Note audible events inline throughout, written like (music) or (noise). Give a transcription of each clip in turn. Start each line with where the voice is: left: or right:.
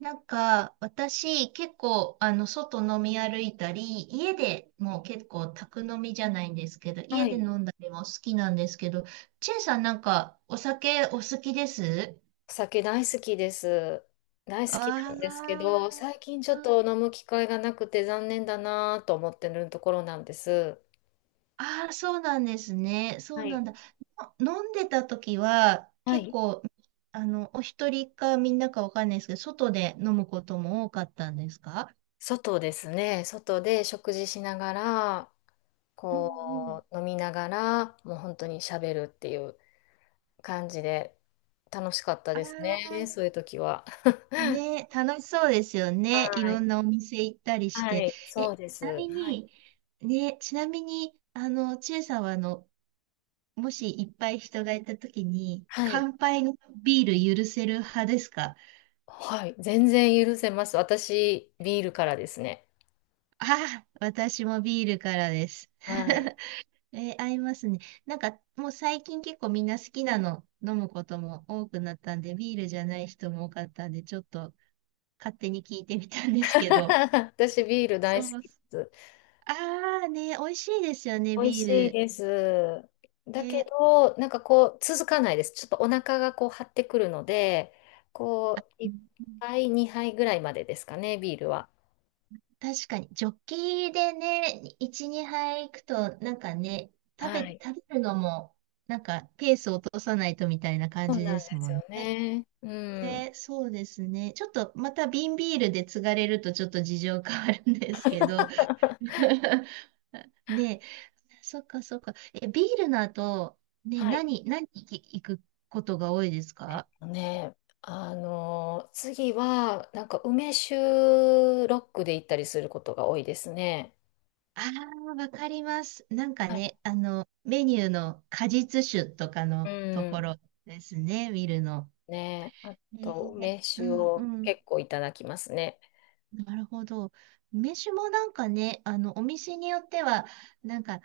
right: なんか、私、結構、外飲み歩いたり、家でもう結構、宅飲みじゃないんですけど、
left: は
right: 家で
left: い。
right: 飲んだりも好きなんですけど、チェイさんなんか、お酒お好きです
left: お酒大好きです。大好きなんですけ
right: あ
left: ど、最近ち
right: あ
left: ょ
right: う
left: っ
right: ん、
left: と飲む機会がなくて残念だなと思ってるところなんです。
right: ああそうなんですね。そ
left: は
right: うな
left: い。
right: んだ。の飲んでた時は、
left: は
right: 結
left: い。
right: 構、お一人かみんなかわかんないですけど、外で飲むことも多かったんですか？
left: 外ですね。外で食事しながら、
right: うんうん。
left: こう、飲みながら、もう本当に喋るっていう感じで、楽しかった
right: あ
left: ですね。そ
right: あ、
left: ういう時は。
right: ね、楽しそうですよね。い
left: は
right: ろ
left: い。
right: んなお店行ったりし
left: は
right: て。
left: い。
right: え、
left: そう
right: ち
left: です。
right: なみ
left: はい。
right: に、ね、ちなみに、ちえさんは、もしいっぱい人がいたときに、
left: はい。
right: 乾杯のビール許せる派ですか？
left: はい。全然許せます。私、ビールからですね。
right: ああ、私もビールからです。
left: はい。
right: (laughs) えー合いますね。なんか、もう最近結構みんな好きなの飲むことも多くなったんで、ビールじゃない人も多かったんで、ちょっと勝手に聞いてみたんですけど、
left: (laughs) 私ビール大
right: そ
left: 好
right: う、
left: きです。
right: ああね、美味しいですよね、
left: 美味
right: ビ
left: しい
right: ー
left: で
right: ル。
left: す。だけ
right: ね、
left: ど、なんかこう、続かないです。ちょっとお腹がこう張ってくるので、
right: う
left: こう、1
right: ん、
left: 杯、2杯ぐらいまでですかね、ビールは。
right: 確かに、ジョッキでね、1、2杯行くと、なんかね、
left: はい。
right: 食べるのも、なんか、ペースを落とさないとみたいな感
left: そう
right: じ
left: なん
right: で
left: で
right: す
left: す
right: もん
left: よ
right: ね。
left: ね。う
right: ね、
left: ん。
right: そうですね。ちょっと、また瓶ビールで継がれると、ちょっと事情変わるんですけど。
left: (laughs)
right: (laughs) ね、そっかそっか。え、ビールの後、ね、
left: はい。
right: 何行くことが多いです
left: えっ
right: か？
left: とね、あの次は、なんか梅酒ロックで行ったりすることが多いですね。
right: ああ、わかります。なんか
left: はい。
right: ね、メニューの果実酒とか
left: う
right: のとこ
left: ん。
right: ろですね、見るの。
left: ね。あ
right: ね
left: と、
right: え、
left: 梅
right: う
left: 酒
right: んう
left: を
right: ん。
left: 結構いただきますね。
right: なるほど。梅酒もなんかね、お店によっては、なんか、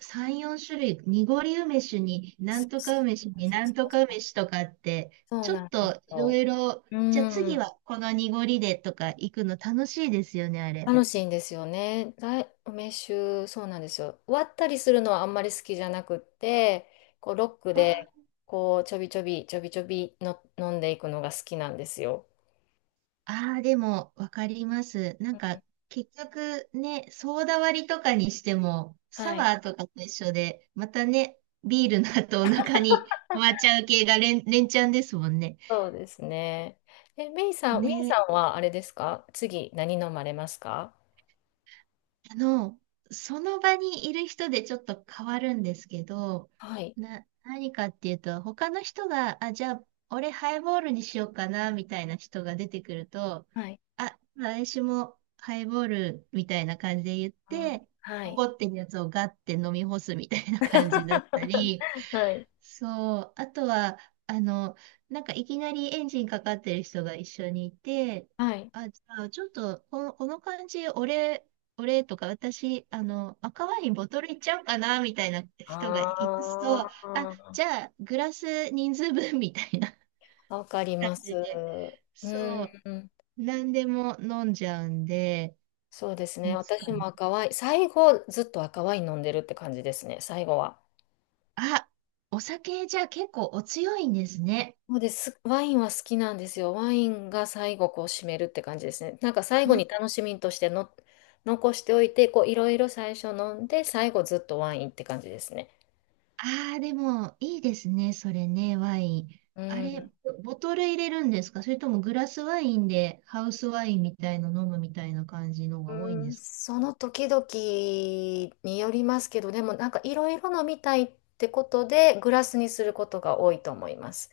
right: 3、4種類、濁り梅酒に、な
left: そ
right: ん
left: う
right: と
left: そ
right: か梅酒に、
left: う
right: なん
left: そ
right: と
left: うそ
right: か
left: う、
right: 梅酒とかって、
left: そう
right: ちょ
left: な
right: っ
left: んです
right: といろ
left: よ。
right: いろ、
left: う
right: じゃあ次
left: ん。
right: はこの濁りでとか行くの楽しいですよね、あれ。
left: 楽しいんですよね。梅酒、そうなんですよ。割ったりするのはあんまり好きじゃなくって、こう、ロックで、
right: あ
left: こう、ちょびちょび、ちょびちょびの飲んでいくのが好きなんですよ。
right: ああ、でも、わかります。な
left: う
right: ん
left: ん、
right: か、結局ね、ソーダ割りとかにしても、サ
left: はい。
right: ワーとかと一緒で、またね、ビールの後お腹に (laughs) 回っちゃう系が連チャンですもんね。
left: そうですね。え、メイさん、メイ
right: ね、
left: さんはあれですか、次、何飲まれますか？
right: あの、その場にいる人でちょっと変わるんですけど、
left: はい。
right: 何かっていうと、他の人が、あ、じゃあ、俺ハイボールにしようかな、みたいな人が出てくると、
left: はい。
right: あ、私もハイボールみたいな感じで言っ
left: うん、
right: て、
left: はい。
right: 残ってるやつをガッて飲み干すみたいな感じだったり、
left: (laughs) はい。
right: そう。あとは、あの、なんかいきなりエンジンかかってる人が一緒にいて、
left: はい。
right: あ、じゃあちょっと、この感じ、俺とか、私、赤ワインボトルいっちゃおうかな、みたいな人がいますと、
left: あ
right: あ、じ
left: あ、
right: ゃあ、グラス人数分、みたいな
left: わかり
right: 感
left: ます。
right: じで、
left: う
right: そう、
left: ん。
right: 何でも飲んじゃうんで、
left: そうですね。
right: いつか
left: 私も
right: ね。
left: 赤ワイン、最後ずっと赤ワイン飲んでるって感じですね。最後は。
right: あ、お酒、じゃあ結構お強いんですね。
left: そうです。ワインは好きなんですよ。ワインが最後こう締めるって感じですね。なんか最後に楽しみとしての残しておいて、こういろいろ最初飲んで、最後ずっとワインって感じですね。
right: ああ、でも、いいですね、それね、ワイン。
left: う
right: あれ、
left: ん。
right: ボトル入れるんですか？それともグラスワインでハウスワインみたいの飲むみたいな感じのが多い
left: う
right: ん
left: ー
right: で
left: ん、
right: すか？
left: その時々によりますけど、でもなんかいろいろ飲みたいってことでグラスにすることが多いと思います。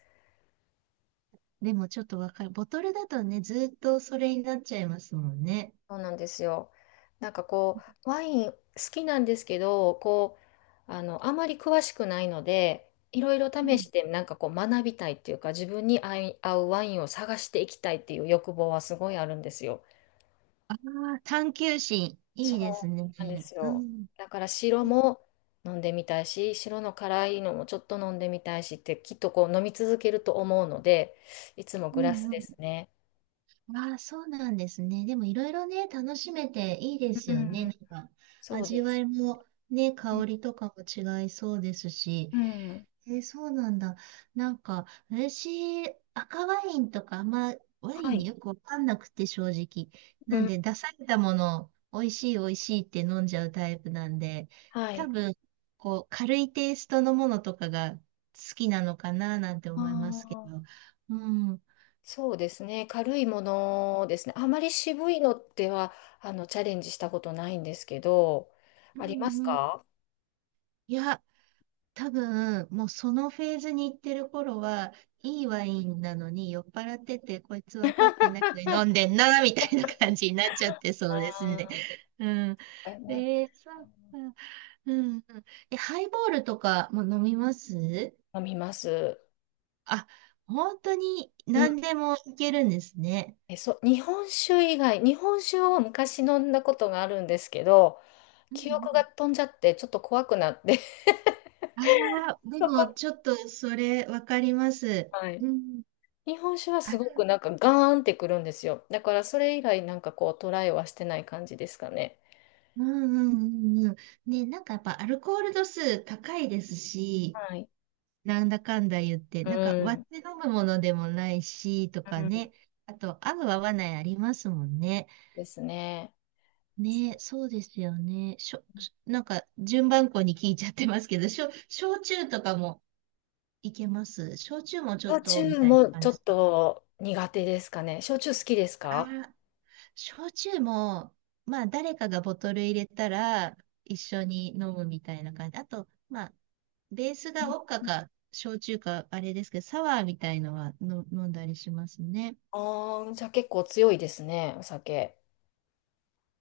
right: でもちょっとわかる。ボトルだとね、ずーっとそれになっちゃいますもんね。
left: そうなんですよ。なんかこう、ワイン好きなんですけど、こう、あまり詳しくないので、いろいろ
right: う
left: 試
right: ん。
left: してなんかこう学びたいっていうか、自分に合うワインを探していきたいっていう欲望はすごいあるんですよ。
right: あ、探求心、
left: そ
right: いいですね。
left: うなんです
right: う
left: よ。
right: ん。
left: だから白
right: う
left: も飲んでみたいし、白の辛いのもちょっと飲んでみたいしって、きっとこう飲み続けると思うので、いつもグ
right: ん
left: ラス
right: う
left: で
right: ん。
left: すね。
right: ああ、そうなんですね。でもいろいろね、楽しめていいです
left: う
right: よね。
left: ん、
right: なんか、
left: そう
right: 味
left: で
right: わ
left: す。
right: いもね、
left: う
right: 香
left: ん、
right: りとかも違いそうですし。
left: うん、
right: えーそうなんだ。なんか、私、赤ワインとか、あんまワ
left: は
right: インに
left: い。
right: よくわかんなくて、正直。
left: う
right: なん
left: ん、
right: で、出されたものを、美味しい美味しいって飲んじゃうタイプなんで、
left: は
right: 多
left: い。
right: 分、こう、軽いテイストのものとかが好きなのかな、なんて思いますけ
left: あ
right: ど。
left: あ、
right: うん。うん
left: そうですね。軽いものですね。あまり渋いのっては、チャレンジしたことないんですけど、
right: う
left: あります
right: ん。
left: か？
right: いや、多分、もうそのフェーズに行ってる頃は、いいワインなのに酔っ払ってて、こいつ分かってないのに飲んでんな、みたいな感じになっちゃってそうですね。
left: あ
right: うん。
left: あ、なんか
right: えー、そっか。うん、うん。え、ハイボールとかも飲みます？
left: 飲みます。
right: あ、本当に何でもいけるんですね。
left: え、そう、日本酒以外、日本酒を昔飲んだことがあるんですけど、
right: う
left: 記憶が
right: ん
left: 飛んじゃって、ちょっと怖くなって (laughs)
right: うん、ああ、で
left: そ
right: も
left: こ、
right: ちょっとそれ分かります。
left: はい。
right: うん。
left: 日本酒はすごくなんかガーンってくるんですよ。だからそれ以来なんかこうトライはしてない感じですかね。
right: うんうんうんうん。ね、なんかやっぱアルコール度数高いですし、
left: はい。
right: なんだかんだ言って、
left: う
right: なんか割っ
left: ん。
right: て飲むものでもないし、と
left: う
right: か
left: ん、
right: ね。あと、合う合わないありますもんね。
left: ですね。
right: ね、そうですよね。しょ、しなんか順番こに聞いちゃってますけど、焼酎とかもいけます？焼酎もちょっ
left: 焼
right: と、み
left: 酎
right: たいな
left: も
right: 感
left: ち
right: じ
left: ょ
right: で
left: っ
right: すか。
left: と苦手ですかね。焼酎好きですか？
right: ああ、焼酎も、まあ誰かがボトル入れたら一緒に飲むみたいな感じ。あと、まあベース
left: う
right: が
left: ん。
right: ウォッカか、焼酎か、あれですけど、サワーみたいのはの飲んだりしますね。
left: ああ、じゃあ結構強いですね、お酒。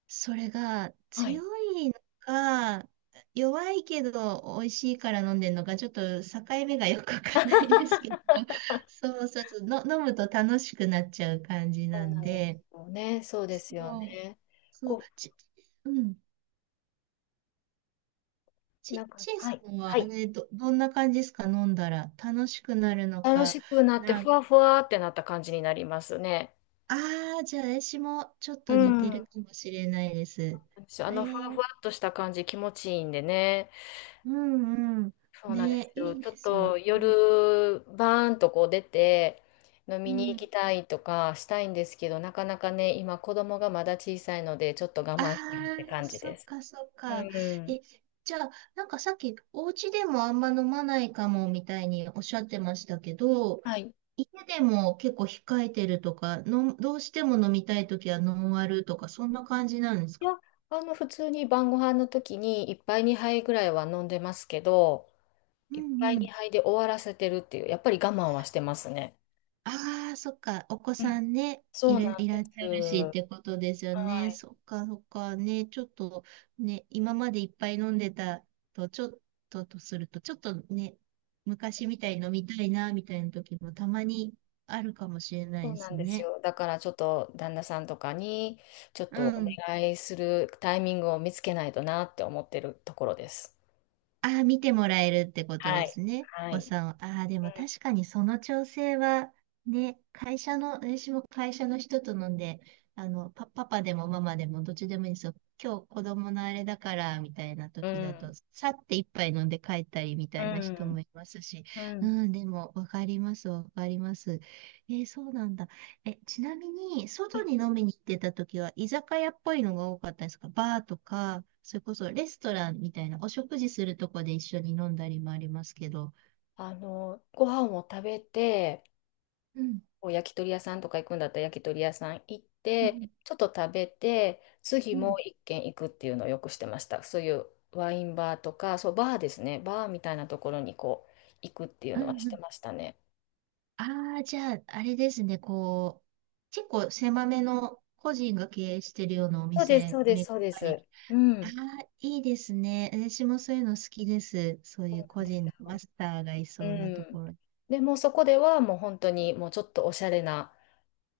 right: それが
left: は
right: 強
left: い。
right: いのか、弱いけど美味しいから飲んでるのか、ちょっと境目がよくわかんないですけど、(laughs) そうそうそう、の、飲むと楽しくなっちゃう感じ
left: そ
right: な
left: う
right: ん
left: なんで
right: で、
left: すよね。そうですよ
right: そう、
left: ね。
right: そう、
left: こう
right: ち、うん、
left: なんか、
right: ちい
left: は
right: さ
left: い。
right: ん
left: は
right: はあ
left: い。
right: れ、どんな感じですか、飲んだら。楽しくなるの
left: 楽
right: か、
left: しくなって、
right: な
left: ふ
right: ん、
left: わふわってなった感じになりますね。
right: ああ、じゃあ私もちょっ
left: う
right: と似て
left: ん。
right: るかもしれないです。え
left: ふわふ
right: ー、
left: わっとした感じ気持ちいいんでね。
right: うんうん。
left: そうなんです
right: ね、
left: よ。
right: いい
left: ちょ
right: で
left: っ
right: すよ
left: と
right: ね。
left: 夜、バーンとこう出て、飲み
right: う
left: に行
right: ん。
left: きたいとかしたいんですけど、なかなかね、今子供がまだ小さいので、ちょっと我
right: あ
left: 慢してるって
right: あ、
left: 感じ
right: そ
left: で
right: っ
left: す。
right: かそっ
left: う
right: か。
left: ん。
right: え、じゃあ、なんかさっき、お家でもあんま飲まないかもみたいにおっしゃってましたけど、
left: はい。
right: 家でも結構控えてるとか、の、どうしても飲みたいときはノンアルとか、そんな感じなんです
left: い
right: か？
left: や、普通に晩ご飯の時に一杯二杯ぐらいは飲んでますけど、
right: う
left: いっぱい
right: ん、
left: に2いで終わらせてるっていう、やっぱり我慢はしてますね。
right: ああ、そっか。お子
left: う
right: さ
left: ん、
right: んね、
left: そうなん
right: いら
left: で
right: っしゃるしっ
left: す。
right: てことですよ
left: は
right: ね。
left: い。
right: そっか、そっか。ね、ちょっとね、今までいっぱい飲んでたと、ちょっととすると、ちょっとね、昔みたいに飲みたいな、みたいな時もたまにあるかもしれない
left: そう
right: で
left: な
right: す
left: んです
right: ね。
left: よ。だからちょっと旦那さんとかにちょっ
right: う
left: とお
right: ん。
left: 願いするタイミングを見つけないとなって思ってるところです。
right: ああ、見てもらえるってこと
left: は
right: で
left: い。
right: すね。
left: は
right: お子
left: い。
right: さんを。ああ、でも確かにその調整は、ね、会社の、私も会社の人と飲んで、パパでもママでもどっちでもいいんですよ。今日子供のあれだから、みたいな
left: う
right: 時だ
left: ん。
right: と、さって一杯飲んで帰ったりみた
left: う
right: いな人
left: ん。
right: もいますし、
left: うん。うん、
right: うん、でもわかります、わかります。えーそうなんだ。え、ちなみに、外に飲みに行ってた時は、居酒屋っぽいのが多かったですか？バーとか、それこそレストランみたいな、お食事するとこで一緒に飲んだりもありますけど。
left: ご飯を食べて、
right: うん、
left: こう焼き鳥屋さんとか行くんだったら焼き鳥屋さん行っ
right: う
left: て、
right: ん、
left: ちょっと食べて、次
right: うん、
left: も
right: うん。
left: う一軒行くっていうのをよくしてました。そういうワインバーとか、そう、バーですね。バーみたいなところにこう、行くっていう
right: う
left: のはして
right: ん。
left: ましたね。
right: ああ、じゃあ、あれですね、こう、結構狭めの個人が経営してるようなお
left: そうです、そ
right: 店、
left: うで
right: め
left: す、
right: っ
left: そうで
right: たり。
left: す。う
right: あ
left: ん。
right: あ、いいですね。私もそういうの好きです。そう
left: そ
right: い
left: う
right: う
left: なん
right: 個
left: です
right: 人のマ
left: よ。
right: スターがい
left: う
right: そうなと
left: ん。
right: ころ。
left: でもうそこではもう本当にもうちょっとおしゃれな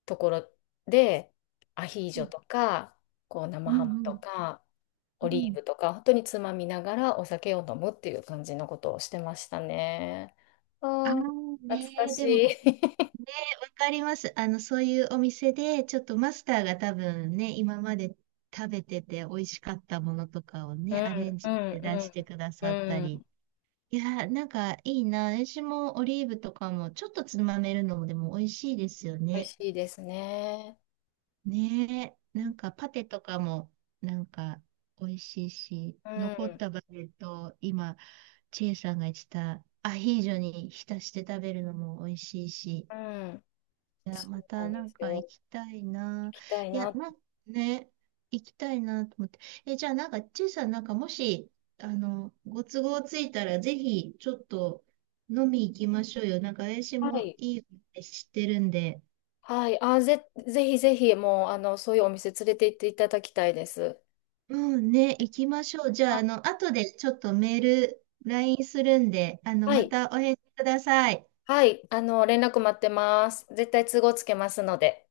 left: ところで、アヒー
right: う
left: ジョ
right: ん、
left: とか、こう生
right: うん、
left: ハム
right: う
left: と
right: ん。
left: か、
right: う
left: オリー
right: ん、
left: ブとか、本当につまみながらお酒を飲むっていう感じのことをしてましたね。
right: ああ、
left: ああ、懐か
right: ねえ、
left: し
right: で
left: い。
right: も、
left: (laughs)
right: かります。そういうお店で、ちょっとマスターが多分ね、今まで食べてて美味しかったものとかを
left: う
right: ね、
left: ん、
right: アレン
left: う
right: ジ
left: ん、
right: で出してくだ
left: うん、
right: さった
left: う
right: り。
left: ん。
right: いやー、なんかいいな。私もオリーブとかもちょっとつまめるのもでも美味しいですよ
left: 美味
right: ね。
left: しいですね。
right: ねえ、な
left: う
right: んかパテとかもなんか美味しいし、残っ
left: ん、
right: たバゲットを今、チエさんが言ってたアヒージョに浸して食べるのも美味しいし。
left: うん。
right: いや、
left: そ
right: ま
left: う
right: た
left: なん
right: な
left: で
right: ん
left: す
right: か行
left: よ。
right: きたい
left: 行
right: な。
left: きたい
right: いや、
left: な。
right: なんね、行きたいなと思って。え、じゃあなんか、ちいさんなんかもし、ご都合ついたら、ぜひ、ちょっと飲み行きましょうよ。なんか、私
left: は
right: も
left: い。
right: いいって知ってるんで。
left: はい。あ、ぜひぜひ、もう、そういうお店連れて行っていただきたいです。
right: うんね、行きましょう。じゃあ、
left: あ、
right: 後でちょっとメール、LINE するんで、
left: は
right: ま
left: い。
right: たお返事ください。
left: はい、連絡待ってます。絶対都合つけますので。